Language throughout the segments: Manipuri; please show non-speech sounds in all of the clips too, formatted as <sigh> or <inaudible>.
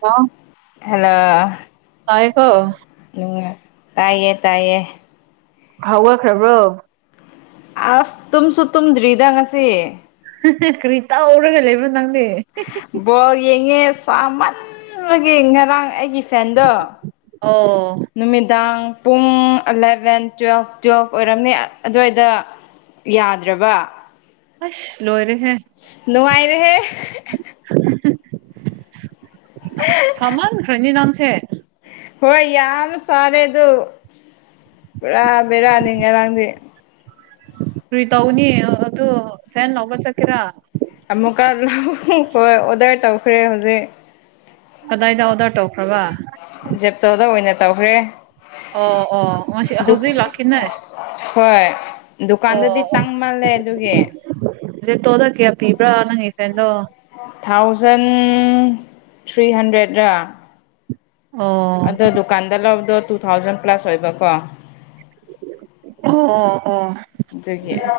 ꯍꯥ ꯍꯜꯂꯣ ꯇꯥꯏꯌꯦꯀꯣ ꯅꯨꯡꯉꯥꯢ ꯇꯥꯏꯌꯦ ꯇꯥꯏꯌꯦ ꯍꯧꯒꯠꯈ꯭ꯔꯕ꯭ꯔꯣ ꯑꯁ ꯇꯨꯝꯁꯨ ꯇꯨꯝꯗ꯭ꯔꯤꯗ ꯉꯁꯤ ꯀ꯭ꯔꯤ ꯇꯧꯔꯒ ꯂꯩꯕ꯭ꯔꯣ ꯅꯪꯗꯤ ꯕꯣꯜ ꯌꯦꯡꯉꯦ ꯁꯥ ꯃꯟꯕꯒꯤ ꯉꯔꯥꯡ ꯑꯩꯒꯤ ꯐꯦꯟꯗꯣ ꯑꯣ ꯅꯨꯃꯤꯗꯥꯡ ꯄꯨꯡ ꯑꯂꯚꯦꯟ ꯇꯨꯋꯦꯜꯐ ꯇꯨꯋꯦꯜꯐ ꯑꯣꯏꯔꯝꯅꯤ ꯑꯗꯨꯋꯥꯏꯗ ꯌꯥꯗ꯭ꯔꯕ ꯑꯁ ꯂꯣꯏꯔꯦꯍꯦ ꯅꯨꯡꯉꯥꯏꯔꯦꯍꯦ ꯑꯁ ꯁꯃꯥꯟ ꯈ꯭ꯔꯦꯅꯦ ꯅꯪꯁꯦ ꯍꯣꯏ ꯌꯥꯝꯅ ꯁꯥꯔꯦ ꯑꯗꯨ ꯑꯁ ꯄꯨꯔꯥ ꯕꯦꯔꯥꯅꯤ ꯉꯔꯥꯡꯗꯤ ꯀꯔꯤ ꯇꯧꯒꯅꯤ ꯑꯗꯨ ꯐꯦꯟ ꯂꯧꯕ ꯆꯠꯀꯦꯔꯥ ꯑꯃꯨꯛꯀ ꯍꯣꯏ ꯑꯣꯗꯔ ꯇꯧꯈ꯭ꯔꯦ ꯍꯧꯖꯤꯛ ꯀꯗꯥꯏꯗ ꯑꯣꯗꯔ ꯇꯧꯈ꯭ꯔꯕ ꯖꯦꯞꯇꯣꯗ ꯑꯣꯏꯅ ꯇꯧꯈ꯭ꯔꯦ ꯑꯣ ꯑꯣ ꯍꯧꯖꯤꯛ ꯂꯥꯛꯈꯤꯅꯤ ꯍꯣꯏ ꯗꯨꯀꯥꯟꯗꯗꯤ ꯇꯥꯡ ꯃꯥꯜꯂꯦ ꯑꯗꯨꯒꯤ ꯖꯦꯞꯇꯣꯗ ꯀꯌꯥ ꯄꯤꯕ꯭ꯔꯥ ꯅꯪꯒꯤ ꯐꯦꯟꯗꯣ ꯊꯥꯎꯖꯟ ꯊ꯭ꯔꯤꯍꯟꯗ꯭ꯔꯦꯠꯔꯥ ꯑꯣ ꯑꯗꯣ ꯗꯨꯀꯥꯟꯗ ꯂꯧꯕꯗꯣ ꯇꯨ ꯊꯥꯎꯖꯟ ꯄ꯭ꯂꯁ ꯑꯣꯏꯕꯀꯣ ꯑꯗꯒꯤ ꯑꯣ ꯑꯣ ꯑꯣ ꯎꯝ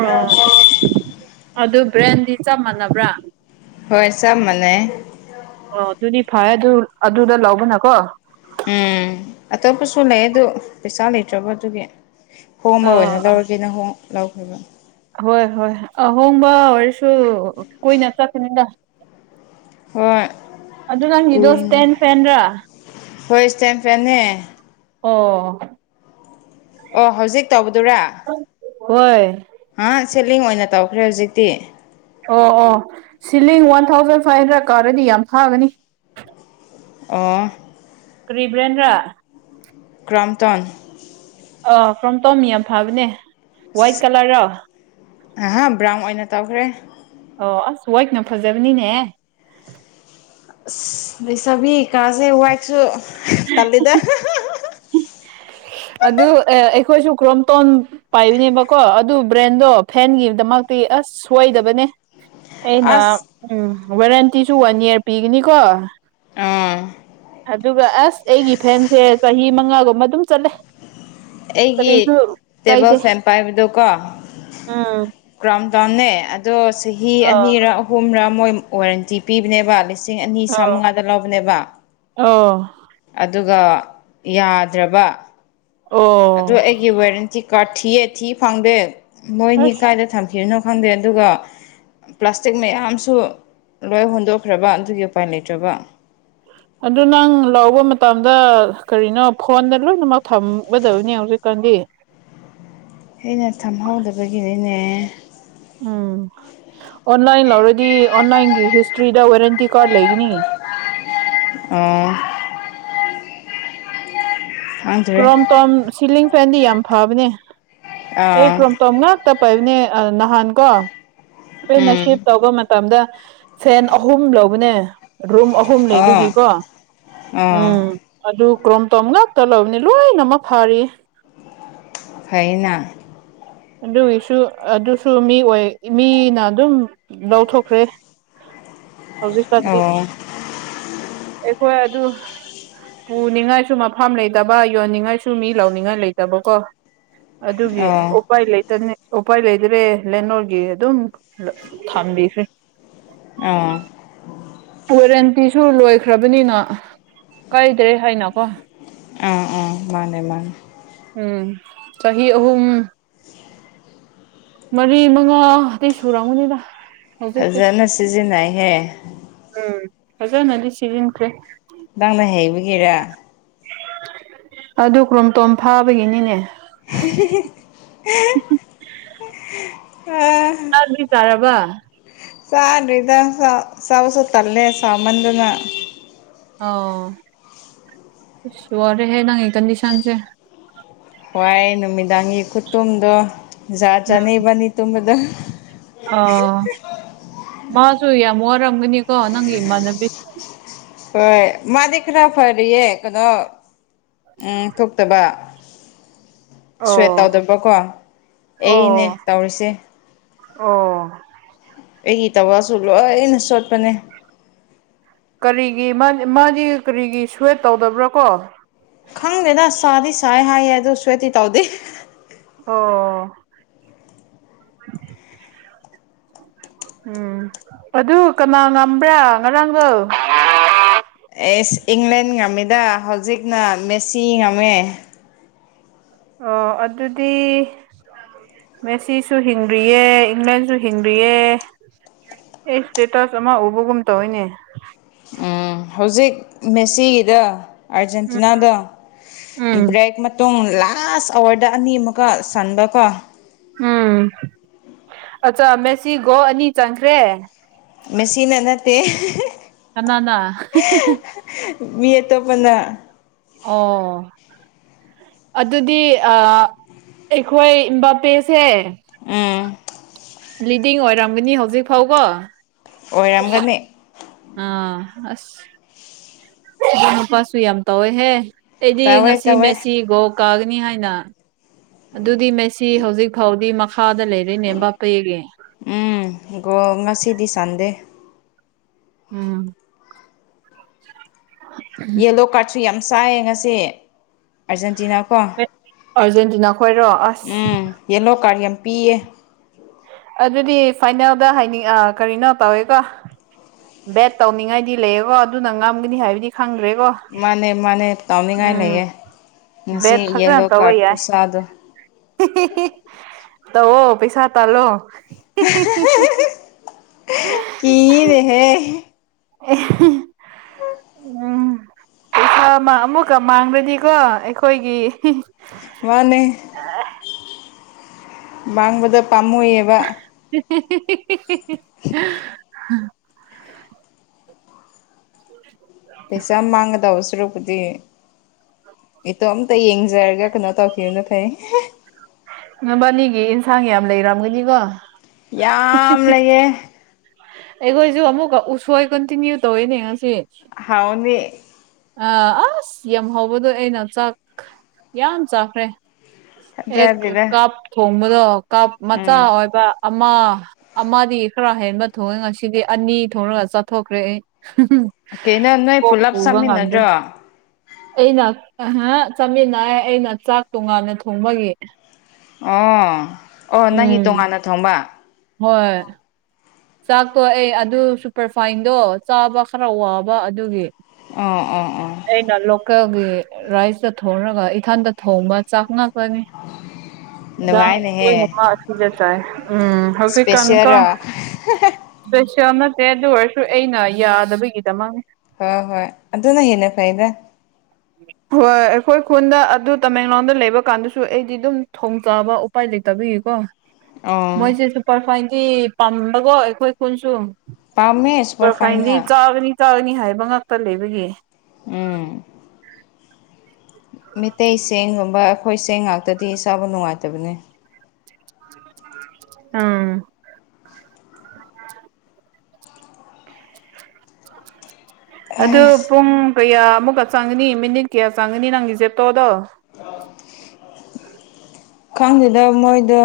ꯑꯣ ꯑꯗꯨ ꯕ꯭ꯔꯦꯟꯗꯤ ꯆꯞ ꯃꯥꯟꯅꯕ꯭ꯔꯥ ꯍꯣꯏ ꯆꯞ ꯃꯅꯩꯌꯦ ꯑꯣ ꯑꯗꯨꯗꯤ ꯐꯥꯔꯦ ꯑꯗꯨ ꯑꯗꯨꯗ ꯂꯧꯕꯅꯀꯣ ꯎꯝ ꯑꯇꯣꯞꯄꯁꯨ ꯂꯩꯌꯦ ꯑꯗꯨ ꯄꯩꯁꯥ ꯂꯩꯇ꯭ꯔꯕ ꯑꯗꯨꯒꯤ ꯍꯣꯡꯕ ꯑꯣꯏꯅ ꯑꯥ ꯂꯧꯔꯒꯦꯅ ꯍꯣꯡ ꯂꯧꯈꯤꯕ ꯍꯣꯏ ꯍꯣꯏ ꯑꯍꯣꯡꯕ ꯑꯣꯏꯔꯁꯨ ꯀꯨꯏꯅ ꯆꯠꯀꯅꯤꯗ ꯍꯣꯏ ꯑꯗꯨ ꯀꯨꯏꯅ ꯅꯪꯒꯤꯗꯣꯁꯇꯦꯟ ꯐꯦꯟ꯭ꯔꯥ ꯍꯣꯏ ꯏꯁꯇꯦꯟ ꯐꯦꯟꯅꯦ ꯑꯣ ꯑꯣ ꯍꯧꯖꯤꯛ ꯇꯧꯕꯗꯨꯔꯥ ꯍꯣꯏ ꯍꯥ ꯁꯦꯂꯤꯡ ꯑꯣꯏꯅ ꯇꯧꯈ꯭ꯔꯦ ꯍꯧꯖꯤꯛꯇꯤ ꯑꯣ ꯑꯣ ceiling one thousand five hundred ꯀꯥꯗꯗꯤ ꯌꯥꯝ ꯊꯥꯒꯅꯤ꯫ ꯑꯣ ꯀꯔꯤ ꯕ꯭ꯔꯥꯟꯂꯥ ꯀ꯭ꯔꯣꯝꯇꯣꯟ ꯑꯣ ꯀ꯭ꯔꯣꯝꯇꯣꯟ ꯌꯥꯝ ꯐꯕꯅꯦ ꯋꯥꯏꯠ ꯀꯂꯔꯔꯣ ꯑꯍꯥ ꯕ꯭ꯔꯥꯎꯟ ꯑꯣꯏꯅ ꯇꯧꯈ꯭ꯔꯦ ꯑꯣ ꯑꯁ ꯋꯥꯏꯠꯅ ꯐꯖꯕꯅꯤꯅꯦꯍꯦ ꯑꯁ ꯂꯩꯁꯥꯕꯤ ꯀꯥꯁꯦ ꯋꯥꯏꯠꯁꯨ ꯇꯜꯂꯤꯗ ꯍꯥ ꯍꯥ ꯍꯥ꯫ ꯑꯗꯨ ꯑꯦ ꯑꯩꯈꯣꯏꯁꯨ ꯀ꯭ꯔꯣꯝꯇꯣꯟ ꯄꯥꯏꯕꯅꯦꯕꯀꯣ ꯑꯗꯨ ꯕ꯭ꯔꯦꯟꯗꯣ ꯐꯦꯟꯒꯤꯗꯃꯛꯇꯤ ꯑꯁ ꯁꯣꯏꯗꯕꯅꯦ ꯑꯩꯅ ꯑꯁ ꯎꯝ ꯋꯥꯔꯦꯟꯇꯤꯁꯨ ꯋꯥꯟ ꯏꯌꯥꯔ ꯄꯤꯒꯅꯤꯀꯣ꯫ ꯑꯥ ꯑꯗꯨꯒ ꯑꯁ ꯑꯩꯒꯤ ꯐꯦꯟꯁꯦ ꯆꯍꯤ ꯃꯉꯥꯒꯨꯝꯕ ꯑꯗꯨꯝ ꯆꯠꯂꯦ ꯑꯩꯒꯤ ꯀꯔꯤꯁꯨ ꯇꯦꯕꯜ ꯀꯥꯏꯗꯦ ꯐꯦꯟ ꯄꯥꯏꯕꯗꯣꯀꯣ ꯎꯝ ꯀ꯭ꯔꯥꯎꯟ ꯇꯥꯎꯟꯅꯦ ꯑꯗꯣ ꯆꯍꯤ ꯑꯥ ꯑꯅꯤꯔꯥ ꯑꯍꯨꯝꯔꯥ ꯃꯣꯏ ꯋꯥꯔꯦꯟꯇꯤ ꯄꯤꯕꯅꯦꯕ ꯃꯦꯁꯤ ꯂꯤꯁꯤꯡ ꯑꯅꯤ ꯑꯥ ꯆꯥꯃꯉꯥꯗ ꯂꯧꯕꯅꯦꯕ ꯑꯣ ꯑꯗꯨꯒ ꯌꯥꯗ꯭ꯔꯕ ꯑꯣ ꯑꯗꯣ ꯑꯩꯒꯤ ꯋꯥꯔꯦꯟꯇꯤ ꯀꯥꯔꯗ ꯊꯤꯌꯦ ꯊꯤ ꯐꯪꯗꯦ ꯃꯣꯏꯅꯤ ꯑꯁ ꯀꯥꯏꯗ ꯊꯝꯈꯤꯕꯅꯣ ꯈꯪꯗꯦ ꯑꯗꯨꯒ ꯄ꯭ꯂꯥꯁꯇꯤꯛ ꯃꯌꯥꯝꯁꯨ ꯂꯣꯏ ꯍꯨꯟꯗꯣꯛꯈ꯭ꯔꯕ ꯑꯗꯨꯒꯤ ꯎꯄꯥꯏ ꯂꯩꯇ꯭ꯔꯕ ꯑꯗꯨ ꯅꯪ ꯂꯧꯕ ꯃꯇꯝꯗ ꯀꯔꯤꯅꯣ ꯐꯣꯟꯗ ꯂꯣꯏꯅꯃꯛ ꯊꯝꯒꯗꯕꯅꯤ ꯍꯧꯖꯤꯛꯀꯥꯟꯗꯤ ꯑꯩꯅ ꯊꯝꯍꯧꯗꯕꯒꯤꯅꯤꯅꯦ ꯎꯝ ꯑꯣꯟꯂꯥꯏꯟ ꯂꯧꯔꯗꯤ ꯑꯣꯟꯂꯥꯏꯟꯒꯤ ꯍꯤꯁꯇ꯭ꯔꯤꯗ ꯋꯥꯔꯦꯟꯇꯤ ꯀꯥꯔꯗ ꯂꯩꯒꯅꯤ ꯑꯝ ꯑ ꯀ꯭ꯔꯣꯝꯇꯣꯝ ꯁꯤꯂꯤꯡ ꯐꯦꯟꯗꯤ ꯌꯥꯝ ꯐꯕꯅꯦ ꯑꯦ ꯑꯥ ꯀ꯭ꯔꯣꯝ ꯇꯣꯝ ꯉꯥꯛꯇ ꯄꯥꯏꯕꯅꯦ ꯅꯍꯥꯟ ꯀꯣ ꯈꯣꯏꯅ ꯎꯝ ꯍꯤꯞ ꯇꯧꯕ ꯃꯇꯝꯗ ꯐꯦꯟ ꯑꯍꯨꯝ ꯂꯧꯕꯅꯦ꯫ ꯔꯨꯝ ꯑꯍꯨꯝ ꯑꯣ ꯂꯩꯕꯒꯤꯀꯣ ꯑꯣ ꯎꯝ ꯑꯗꯨ ꯀ꯭ꯔꯣꯝꯇꯣꯝ ꯉꯥꯛꯇ ꯂꯕꯅꯤ ꯂꯣꯏꯅ ꯑꯃꯃꯛ ꯐꯥꯔꯤ ꯐꯩꯌꯦꯅꯥ ꯑꯗꯨꯒꯤꯁꯨ ꯑꯗꯨꯁꯨ ꯃꯤ ꯑꯣꯏ ꯃꯤꯅ ꯑꯗꯨꯝ ꯂꯧꯊꯣꯛꯈ꯭ꯔꯦ꯫ ꯍꯧꯖꯤꯛꯀꯥꯟꯗꯤ ꯑꯣ ꯑꯣ ꯑꯩꯈꯣꯏ ꯑꯗꯨ ꯄꯨꯅꯤꯡꯉꯥꯏꯁꯨ ꯃꯐꯝ ꯂꯩꯇꯕ ꯌꯣꯟꯅꯤꯡꯉꯥꯏꯁꯨ ꯃꯤ ꯂꯧꯅꯤꯡꯉꯥꯏ ꯂꯩꯇꯕꯀꯣ ꯑꯗꯨꯒꯤ ꯑꯣ ꯑꯣꯞ ꯎꯄꯥꯏ ꯂꯩꯇꯅ ꯎꯄꯥꯏ ꯂꯩꯇ꯭ꯔꯦ ꯂꯩꯅꯣꯒꯤ ꯑꯗꯨꯝ ꯊꯝꯕꯤꯈ꯭ꯔꯦ ꯑꯥ ꯋꯥꯔꯦꯟꯇꯤꯁꯨ ꯂꯣꯏꯈ꯭ꯔꯕꯅꯤꯅ ꯀꯥꯏꯗ꯭ꯔꯦ ꯍꯥꯏꯅꯀꯣ ꯑ ꯑ ꯃꯥꯅꯦ ꯃꯥꯅꯦ ꯎꯝ ꯆꯍꯤ ꯑꯍꯨꯝ ꯃꯔꯤ ꯃꯉꯥ ꯑꯇꯩ ꯁꯨꯔꯝꯒꯅꯤꯗ ꯍꯧꯖꯤꯛꯇꯤ ꯐꯖꯅ ꯁꯤꯖꯤꯟꯅꯩꯍꯦ ꯎꯝ ꯐꯖꯅꯗꯤ ꯁꯤꯖꯤꯟꯈ꯭ꯔꯦ ꯅꯪꯅ ꯍꯩꯕꯒꯤꯔ ꯑꯗꯨ ꯀ꯭ꯔꯣꯝꯇꯣꯝ ꯐꯥꯕꯒꯤꯅꯤꯅꯦ ꯑ ꯍꯥꯠꯕ꯭ꯔꯦꯛ ꯇꯥꯔꯕ ꯆꯗ꯭ꯔꯤꯗ ꯆꯥ ꯆꯥꯋꯁꯨ ꯇꯜꯂꯦ ꯁꯃꯟꯗꯅ꯫ ꯑꯣ ꯑꯁ ꯋꯥꯔꯦꯍꯦ ꯅꯪꯒꯤ ꯀꯟꯗꯤꯁꯟꯁꯦ ꯋꯥꯏ ꯅꯨꯃꯤꯗꯥꯡꯒꯤ ꯈꯨꯇꯨꯝꯗꯣꯖꯥꯠ ꯎꯝ ꯆꯥꯅꯤꯕꯅꯤ ꯇꯨꯝꯕꯗꯣ ꯑꯣ ꯃꯥꯖꯨ ꯌꯥꯝ ꯋꯥꯔꯝꯒꯅꯤꯀꯣ ꯅꯪꯒꯤ ꯏꯃꯥꯟꯅꯕꯤ ꯍꯣꯏ ꯃꯥꯗꯤ ꯈꯔ ꯐꯔꯤꯌꯦ ꯀꯩꯅꯣ ꯎꯝ ꯇꯨꯞ ꯐꯠꯇꯕ ꯁ꯭ꯋꯦꯠ ꯑꯣ ꯇꯧꯗꯕꯀꯣ ꯑꯩꯅꯦ ꯑꯣ ꯇꯧꯔꯤꯁꯦ ꯑꯣ ꯑꯩꯒꯤ ꯇꯋꯥꯁꯨ ꯂꯣꯏꯅ ꯆꯣꯠꯄꯅꯦ ꯀꯔꯤꯒꯤ ꯃꯥ ꯃꯥꯗꯤ ꯀꯔꯤꯒꯤ ꯁ꯭ꯨꯋꯦꯠ ꯇꯧꯗꯕ꯭ꯔꯥ ꯀꯣ ꯈꯪꯗꯦꯗꯁꯁꯥꯗꯤ ꯁꯥꯏ ꯍꯥꯏꯌꯦ ꯑꯗꯨ ꯁꯨꯋꯦꯠꯇꯤ ꯇꯧꯗꯦ꯫ ꯑꯣ ꯎꯝ ꯑꯗꯨ ꯀꯅꯥ ꯉꯝꯕ꯭ꯔꯥ ꯉꯔꯥꯡꯗꯣ ꯑꯦꯁ ꯏꯪꯂꯦꯟ ꯉꯝꯃꯤꯗ ꯍꯧꯖꯤꯛꯅ ꯃꯦꯁꯤ ꯉꯝꯃꯦ ꯑꯣ ꯑꯗꯨꯗꯤ ꯃꯦꯁꯤꯁꯨ ꯍꯤꯡꯗ꯭ꯔꯤꯌꯦ ꯏꯪꯂꯦꯟꯁꯨ ꯍꯤꯡꯗ꯭ꯔꯤꯌꯦ ꯑꯦꯛꯁ ꯁ꯭ꯇꯦꯇꯁ ꯑꯃ ꯎꯕꯒꯨꯝ ꯇꯧꯋꯤꯅꯦ ꯍꯧꯖꯤꯛ ꯃꯦꯁꯤꯒꯤꯗ ꯎꯝ ꯑꯥꯔꯖꯦꯟꯇꯤꯅꯥꯗꯣ ꯎꯝ ꯕ꯭ꯔꯦꯛ ꯃꯇꯨꯡ ꯂꯥꯛ ꯂꯥꯁ ꯑꯋꯥꯔꯗ ꯑꯅꯤ ꯑꯃꯨꯛꯀ ꯆꯟꯕꯀꯣ ꯎꯝ ꯑꯠꯆꯥ ꯃꯦꯁꯤ ꯒꯣꯜ ꯑꯅꯤ ꯆꯟꯈ꯭ꯔꯦ ꯃꯦꯁꯤꯤꯟ ꯅꯠꯇꯦ ꯀꯅꯥꯅ ꯍꯦ ꯍꯦ ꯍꯦ ꯃꯤ ꯑꯇꯣꯞꯄꯅ ꯑꯣ ꯑꯗꯨꯗꯤ ꯑ ꯑꯩꯈꯣꯏ ꯏꯝꯕꯥꯄꯦꯁꯦ ꯎꯝ ꯂꯤꯗꯤꯡ ꯑꯣꯏꯔꯝꯒꯅꯤ ꯍꯧꯖꯤꯛ ꯐꯥꯎꯕꯣ꯫ ꯑꯣꯏꯔꯝꯒꯅꯤ ꯑꯥ ꯑꯁ ꯏꯕ ꯃꯄꯥꯁꯨ ꯌꯥꯝ ꯇꯧꯋꯦꯍꯦ ꯑꯩꯗꯤ ꯇꯧꯋꯦ ꯉꯁꯤ ꯇꯧꯋꯦ ꯃꯦꯁꯤ ꯒꯣ ꯀꯥꯒꯅꯤ ꯍꯥꯏꯅ ꯑꯗꯨꯗꯤ ꯃꯁꯤ ꯍꯧꯖꯤꯛ ꯐꯥꯎꯗꯤ ꯃꯈꯥꯗ ꯂꯩꯔꯦꯅꯦꯦꯝ ꯕꯥꯄꯦꯒꯦ ꯎꯝ ꯣ ꯉꯁꯤꯗꯤ ꯆꯥꯟꯗꯦ ꯎꯝ ꯌꯦꯂꯣ ꯀꯥꯔ꯭ꯠꯁꯨ ꯌꯥꯝ ꯆꯥꯏꯌꯦ ꯉꯁꯤ ꯑꯥꯔꯖꯦꯟꯇꯤꯅꯥ ꯀꯣ ꯑꯥꯔꯖꯦꯟꯇꯤꯅꯥ ꯈꯣꯏꯔꯣ ꯑꯁ ꯎꯝ ꯌꯦꯂꯣ ꯀꯥꯔ꯭ꯠ ꯌꯥꯝ ꯄꯤꯌꯦ ꯑꯗꯨꯗꯤ ꯐꯥꯏꯅꯦꯜꯗ ꯍꯥꯏꯅꯤꯡ ꯑ ꯀꯔꯤꯅꯣ ꯇꯧꯋꯦꯀꯣ꯫ ꯕꯦꯠ ꯇꯧꯅꯤꯡꯉꯥꯏꯗꯤ ꯂꯩꯌꯦꯀꯣ ꯑꯗꯨꯅ ꯉꯝꯒꯅꯤ ꯍꯥꯏꯕꯗꯤ ꯈꯪꯗ꯭ꯔꯦꯀꯣ ꯃꯥꯅꯦ ꯃꯥꯅꯦ ꯇꯥꯎꯅꯤꯡꯉꯥꯏ ꯎꯝ ꯂꯩꯌꯦ ꯉꯁꯤ ꯌꯦꯂꯣ ꯀꯥꯔ꯭ꯠ ꯈꯨꯆꯥꯗꯣ ꯇ ꯑꯣ ꯄꯩꯁꯥ ꯇꯥꯂꯣ ꯀꯤꯌꯦ ꯅꯦ ꯍꯦ ꯑꯦ ꯍꯤ ꯍꯤ ꯎ ꯎꯝ ꯄꯩꯁꯥ ꯑꯃ ꯑꯃꯨꯛꯀ ꯃꯥꯡꯔꯗꯤꯀꯣ ꯑꯩꯈꯣꯏꯒꯤ ꯃꯥꯅꯦ ꯃꯥꯡꯕꯗ ꯄꯥꯝꯃꯨꯌꯦꯕ ꯍꯦ ꯍꯦ ꯍꯦ ꯍꯦ ꯍꯦ ꯍꯥ ꯎ ꯄꯩꯁꯥ ꯃꯥꯡꯒꯗꯧꯕ ꯁꯔꯨꯛꯄꯨꯗꯤ ꯏꯇꯣꯝꯇ ꯌꯦꯡꯖꯔꯒ ꯀꯩꯅꯣ ꯇꯧꯈꯤꯕꯅ ꯐꯩ ꯅꯣꯏꯕꯥꯅꯤꯒꯤ ꯏꯟꯁꯥꯡ ꯌꯥꯝ ꯂꯩꯔꯝꯒꯅꯤꯀꯣ ꯌꯥꯝ ꯂꯩꯌꯦ ꯑꯩꯈꯣꯏꯖꯨ ꯑꯃꯨꯛꯀ ꯎꯁꯣꯏ ꯀꯟꯇꯤꯅ꯭ꯌꯨ ꯇꯧꯋꯤꯅꯦ ꯉꯁꯤ ꯍꯥꯎꯅꯤ ꯑꯥ ꯑꯁ ꯌꯥꯝ ꯍꯧꯕꯗꯣ ꯑꯩꯅ ꯆꯥꯛ ꯌꯥꯝ ꯆꯥꯈ꯭ꯔꯦ ꯑꯦꯛ ꯊꯥꯖꯗꯦꯗ ꯀꯞ ꯊꯣꯡꯕꯗꯣ ꯀꯞ ꯃꯆꯥ ꯎꯝ ꯑꯣꯏꯕ ꯑꯃ ꯑꯃ ꯈꯔ ꯍꯦꯟꯕ ꯊꯣꯛꯑꯦ ꯉꯁꯤꯗꯤ ꯑꯅꯤ ꯊꯣꯡꯔꯒ ꯆꯠꯊꯣꯛꯈ꯭ꯔꯦ ꯑꯩ ꯀꯩꯅꯣ ꯅꯣꯏ ꯀꯣꯛ ꯄꯨꯜꯂꯞ ꯄꯨꯕ ꯉꯝꯗ꯭ꯔꯦ ꯆꯥꯃꯤꯟꯅꯗ꯭ꯔꯣ ꯑꯩꯅ ꯆꯥꯃꯤꯟꯅ ꯑꯩꯅ ꯆꯥꯛ ꯇꯣꯉꯥꯟꯅ ꯊꯣꯡꯕꯒꯤ ꯑꯣ ꯑꯣ ꯅꯪꯒꯤ ꯎꯝ ꯇꯣꯉꯥꯟꯅ ꯊꯣꯡꯕ ꯍꯣꯏ ꯆꯥꯛꯇꯣ ꯑꯦ ꯑꯗꯨ ꯁꯨꯄꯔꯐꯥꯏꯟꯗꯣ ꯆꯥꯕ ꯈꯔ ꯋꯥꯕ ꯑꯗꯨꯒꯤ ꯑꯥ ꯑꯥ ꯑꯥ ꯑꯩꯅ ꯂꯣꯀꯦꯜꯒꯤ ꯔꯥꯏꯁꯇ ꯊꯣꯡꯉꯒ ꯏꯊꯟꯗ ꯊꯣꯡꯕ ꯆꯥꯛ ꯉꯥꯛ ꯃꯥꯅꯦ ꯅꯨꯡꯉꯥꯏꯅꯦꯍꯦ <unintelligible> ꯎꯝ ꯍꯧꯖꯤꯛꯀꯥꯟ ꯀꯣ ꯏꯁꯄꯦꯁꯦꯜꯔꯣ <unintelligible> ꯄꯩꯁꯥ ꯅꯠꯇꯦ ꯑꯗꯨ ꯑꯣꯏꯔꯁꯨ ꯑꯩꯅ ꯌꯥꯗꯕꯒꯤꯗꯃꯛ ꯍꯣꯏ ꯍꯣꯏ ꯑꯗꯨꯅ ꯍꯦꯟꯅ ꯐꯩꯗ <inaudible> ꯍꯣꯏ ꯑꯩꯈꯣꯏ ꯈꯨꯟꯗ ꯑꯗꯨ ꯇꯃꯦꯡꯂꯣꯡꯗ ꯂꯩꯕ ꯀꯥꯟꯗꯁꯨ ꯑꯩꯗꯤ ꯑꯗꯨꯝ ꯊꯣꯡꯖꯕ ꯄꯥꯏ ꯂꯩꯇꯕꯤꯒꯤꯀꯣ ꯃꯣꯏꯖꯦ ꯁꯨꯄꯔ ꯐꯥꯏꯟꯗꯤ ꯄꯥꯝꯕꯀꯣ ꯑꯩꯈꯣꯏ ꯈꯨꯟꯁꯨ ꯄꯥꯝꯃꯦ ꯁꯨꯄꯔ ꯐꯥꯢꯟꯗꯤ ꯐꯥꯏꯟꯅ ꯆꯥꯒꯅꯤ ꯆꯥꯒꯅꯤ ꯍꯥꯏꯕ ꯉꯥꯛꯇ ꯂꯩꯕꯒꯤ ꯎꯝ ꯃꯤꯇꯩꯩ ꯆꯦꯡꯒꯨꯝꯕ ꯑꯩꯈꯣꯏ ꯆꯦꯡ ꯉꯥꯛꯇꯗꯤ ꯆꯥꯕ ꯅꯨꯡꯉꯥꯏꯇꯕꯅꯦ ꯎꯪ ꯑꯗꯨ ꯑꯁ ꯄꯨꯡ ꯀꯌꯥ ꯑꯃꯨꯛꯀ ꯆꯪꯒꯅꯤ ꯃꯤꯅꯤꯠ ꯀꯌꯥ ꯆꯪꯒꯅꯤ ꯅꯪꯒꯤ ꯖꯦꯞꯇꯣꯗꯣ ꯈꯪꯗꯦꯗ ꯃꯣꯏꯗꯣ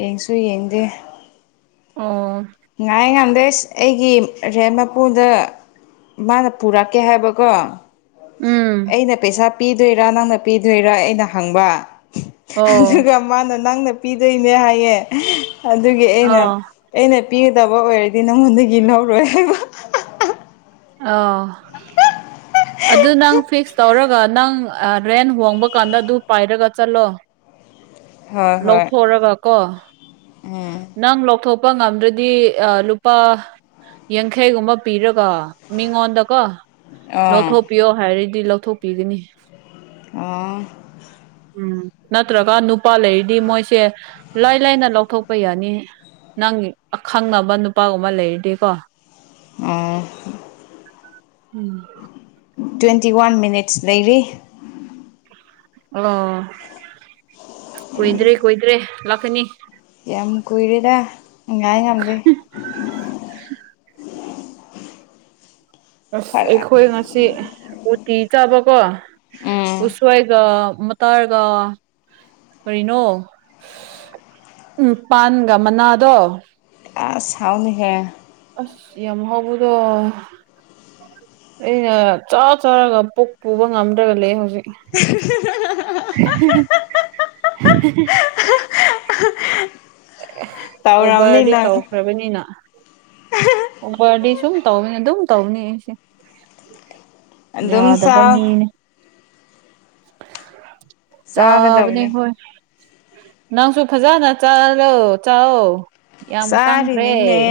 ꯌꯦꯡꯁꯨ ꯌꯦꯡꯗꯦ ꯑꯣ ꯉꯥꯏ ꯉꯥꯗꯦ ꯑꯁ ꯑꯩꯒꯤ ꯔꯦꯟ ꯃꯄꯨꯗ ꯃꯥꯅ ꯄꯨꯔꯛꯀꯦ ꯍꯥꯏꯕꯀꯣ ꯎꯝ ꯑꯩꯅ ꯄꯩꯁꯥ ꯄꯤꯗꯣꯏꯔꯥ ꯅꯪꯅ ꯄꯤꯗꯣꯏꯔꯥ ꯑꯩꯅ ꯍꯪꯕ ꯑꯣ ꯑꯗꯨꯒ ꯃꯥꯅ ꯅꯪꯅ ꯄꯤꯗꯣꯏꯅꯦ ꯍꯥꯏꯌꯦ ꯑꯗꯨꯒꯤ ꯑꯩꯅ ꯑꯣ ꯑꯩꯅ ꯄꯤꯒꯗꯕ ꯑꯣꯢꯔꯗꯤ ꯅꯉꯣꯟꯗꯒꯤ ꯂꯧꯔꯣꯢ ꯍꯥꯢꯕ ꯑꯥꯎ ꯑꯗꯨ ꯅꯪ ꯐꯤꯛꯁ ꯇꯧꯔꯒ ꯅꯪ ꯔꯦꯟ ꯍꯣꯡꯕ ꯀꯥꯟꯗ ꯑꯗꯨ ꯄꯥꯏꯔꯒ ꯆꯠꯂꯣ ꯍꯣꯏ ꯍꯣꯏ ꯂꯧꯊꯣꯛꯔꯒ ꯀꯣ ꯎꯝ ꯅꯪ ꯂꯧꯊꯣꯛꯄ ꯉꯝꯗ꯭ꯔꯗꯤ ꯑ ꯂꯨꯄꯥ ꯌꯥꯡꯈꯩꯒꯨꯝꯕ ꯄꯤꯔꯒ ꯃꯤꯉꯣꯟꯗꯀꯣ ꯑꯥ ꯂꯧꯊꯣꯛꯄꯤꯌꯣ ꯍꯥꯏꯔꯗꯤ ꯂꯧꯊꯣꯛꯄꯤꯒꯅꯤ ꯑꯪ ꯎꯝ ꯅꯠꯇ꯭ꯔꯒ ꯅꯨꯄꯥ ꯂꯩꯔꯤꯗꯤ ꯃꯣꯏꯁꯦ ꯂꯥꯏ ꯂꯥꯏꯅ ꯂꯧꯊꯣꯛ ꯂꯄ ꯌꯥꯅꯤ ꯅꯪ ꯑꯈꯪ ꯑꯃ ꯅꯨꯄꯥꯒꯨꯝꯕ ꯂꯩꯔꯗꯤꯀꯣ ꯑꯥ ꯎꯝ ꯇ꯭ꯋꯦꯟꯇꯤ ꯋꯥꯟ ꯃꯤꯅꯤꯠꯁ ꯂꯩꯔꯤ ꯑꯣ ꯀꯣꯏꯏꯗ꯭ꯔꯦ ꯀꯣꯏꯗ꯭ꯔꯦ ꯂꯥꯛꯀꯅꯤ ꯌꯥꯝ ꯀꯨꯏꯔꯦꯗ ꯉ ꯉꯥꯏ ꯉꯝꯗꯦ ꯑꯁ ꯐꯔꯛ ꯑꯩꯈꯣꯏ ꯉꯁꯤ ꯎꯇꯤ ꯆꯥꯕꯀꯣ ꯎꯝ ꯎꯁꯋꯥꯏꯒ ꯃꯇꯥꯔꯒ ꯀꯔꯤꯅꯣ ꯎꯝ ꯄꯥꯟꯒ ꯃꯅꯥꯗꯣ ꯑꯁ ꯍꯥꯎꯅꯤꯍꯦ ꯑꯁ ꯌꯥꯝ ꯍꯥꯎꯕꯗꯣ ꯑꯩꯅ ꯆꯥ ꯆꯥꯔꯒ ꯄꯨꯛ ꯄꯨꯕ ꯉꯝꯗ꯭ꯔꯒ ꯂꯩ ꯍꯧꯖꯤꯛ <inaudible> <unintelligible> <unintelligible> ꯇꯧꯔꯝꯅꯤ ꯑꯣꯕꯔꯗꯤ ꯅꯪ ꯇꯧꯈ꯭ꯔꯕꯅꯤꯅ <unintelligible> ꯑꯣꯕꯔꯗꯤ ꯁꯨꯝ ꯇꯧꯅꯦ ꯑꯗꯨꯝ ꯇꯧꯕꯅꯦ ꯑꯩꯁꯦ ꯑꯗꯨꯝ ꯌꯥꯗꯕ ꯆꯥꯎ ꯃꯅꯤ ꯆꯥꯕꯅꯤ ꯆꯥꯒꯗꯕꯅꯤ ꯍꯣꯏ ꯅꯪꯁꯨ ꯐꯖꯅ ꯆꯥꯂꯣ ꯆꯥꯛ ꯌꯥꯝ ꯀꯪꯈ꯭ꯔꯦ ꯆꯥꯔꯤꯅꯤꯅꯦ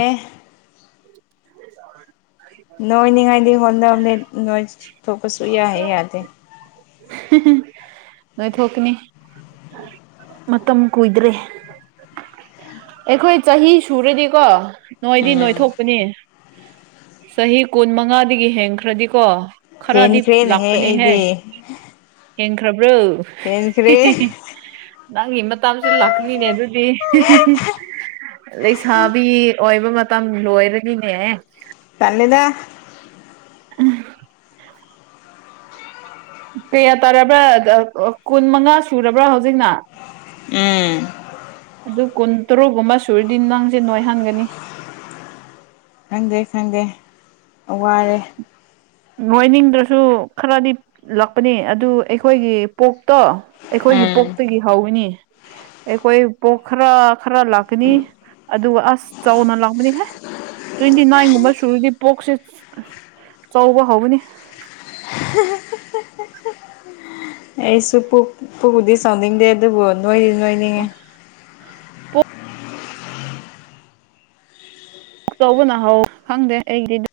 <inaudible> ꯅꯣꯏꯅꯤꯉꯥꯏꯗꯤ ꯍꯣꯠꯅꯕꯅꯦ ꯅꯣꯏ ꯊꯣꯛꯄꯁꯨ ꯌꯥꯍꯦ ꯌꯥꯗꯦ ꯅꯣꯏ ꯊꯣꯛꯀꯅꯤ ꯃꯇꯝ ꯀꯨꯏꯗ꯭ꯔꯦ ꯑꯩꯈꯣꯏ ꯆꯍꯤ ꯁꯨꯔꯗꯤꯀꯣ ꯅꯣꯏꯗꯤ ꯎꯝ ꯅꯣꯏꯊꯣꯛ ꯅꯤ ꯆꯍꯤ ꯀꯨꯟ ꯃꯉꯥꯗꯒꯤ ꯍꯦꯟꯈ꯭ꯔꯗꯤꯀꯣ ꯈꯔꯗꯤ ꯍꯦꯟꯈ꯭ꯔꯦꯅꯦꯍꯦ ꯂꯥꯛꯄꯅꯦꯍꯦ ꯑꯩꯗꯤ ꯍꯦꯟꯈ꯭ꯔꯕ꯭ꯔꯣ ꯍꯦꯟꯈ꯭ꯔꯦ ꯅꯪꯒꯤ ꯃꯇꯥꯁꯨ ꯂꯥꯛꯀꯅꯤꯅꯦ ꯑꯗꯨꯗꯤ ꯂꯩꯁꯥꯕꯤ ꯑꯣꯏꯕ ꯃꯇꯝ ꯂꯣꯏꯔꯅꯤꯅꯦꯍ ꯀꯜꯂꯤꯗ ꯎꯝ ꯀꯌꯥ ꯇꯥꯔꯕ꯭ꯔꯥ ꯀꯨꯟ ꯃꯉꯥ ꯁꯨꯔꯕ꯭ꯔꯥ ꯍꯧꯖꯤꯛꯅ ꯎꯝ ꯑꯗꯨ ꯀꯨꯟ ꯇꯔꯨꯛꯒꯨꯝꯕ ꯁꯨꯔꯗꯤ ꯅꯪꯁꯦ ꯅꯣꯏꯍꯟꯒꯅꯤ ꯈꯪꯗꯦ ꯈꯪꯗꯦ ꯋꯥꯔꯦ ꯉꯣꯏꯅꯤꯡꯗ꯭ꯔꯁꯨ ꯈꯔꯗꯤ ꯂꯥꯛꯄꯅꯤ ꯑꯗꯨ ꯑꯩꯈꯣꯏꯒꯤ ꯄꯣꯛꯇꯣ ꯑꯩꯈꯣꯏꯒꯤ ꯎꯝ ꯄꯣꯛꯇꯒꯤ ꯍꯧꯋꯤꯅꯤ ꯑꯩꯈꯣꯏ ꯄꯣꯛ ꯈꯔ ꯈꯔ ꯂꯥꯛꯀꯅꯤ ꯑꯗꯨꯒ ꯑꯁ ꯆꯥꯎꯅ ꯂꯥꯛꯀꯅꯤꯍꯦ ꯇ꯭ꯋꯦꯟꯇꯤ ꯅꯥꯏꯟꯒꯨꯝꯕ ꯁꯨꯔꯗꯤ ꯄꯣꯛꯁꯦ ꯆꯥꯎꯕ ꯍꯧꯕꯅꯤ ꯑꯩꯁꯨ ꯄꯨꯛꯨꯗꯤ ꯆꯥꯎꯅꯤꯡꯗꯦ ꯑꯗꯨꯕꯨ ꯅꯣꯏꯗꯤ ꯅꯣꯏꯅꯤꯡꯉꯦ ꯄꯨ ꯇꯧꯕꯅ ꯍꯧ ꯈꯪꯗꯦ ꯑꯩꯒꯤꯗꯤ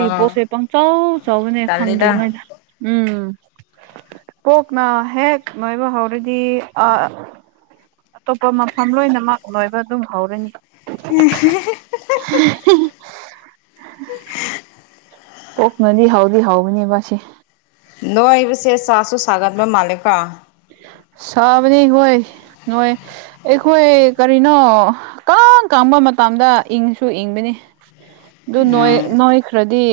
ꯑ ꯄꯣꯠꯁꯦ ꯄꯪꯆꯧ ꯆꯥꯎꯅꯦ ꯈꯪꯗ꯭ꯔꯤ ꯇꯜꯂꯤꯗ ꯃꯣꯏꯅ ꯎꯝ ꯄꯣꯛꯅ ꯍꯦꯛ ꯅꯣꯏꯕꯨ ꯍꯧꯔꯗꯤ ꯑ ꯑꯇꯣꯞꯄ ꯃꯐꯝ ꯂꯣꯏꯅꯃꯛ ꯂꯣꯏꯕ ꯑꯗꯨꯝ ꯍꯧꯔꯅꯤ ꯄꯣꯛꯅꯗꯤ ꯍꯥꯎꯗꯤ ꯍꯥꯎꯕꯅꯦꯕꯁꯤ ꯅꯣꯏ ꯏꯕꯁꯦ ꯆꯥꯁꯨ ꯁꯥꯒꯠꯕ ꯃꯥꯂꯀꯣ ꯁꯥꯕꯅꯤ ꯍꯣꯏ ꯅꯣꯏ ꯑꯩꯈꯣꯏ ꯀꯔꯤꯅꯣ ꯀꯥꯡ ꯀꯥꯡꯕ ꯃꯇꯝꯗ ꯏꯪꯁꯨ ꯏꯪꯕꯅꯤ ꯑꯗꯨ ꯅꯣꯏ ꯎꯝ ꯅꯣꯏꯈ꯭ꯔꯗꯤ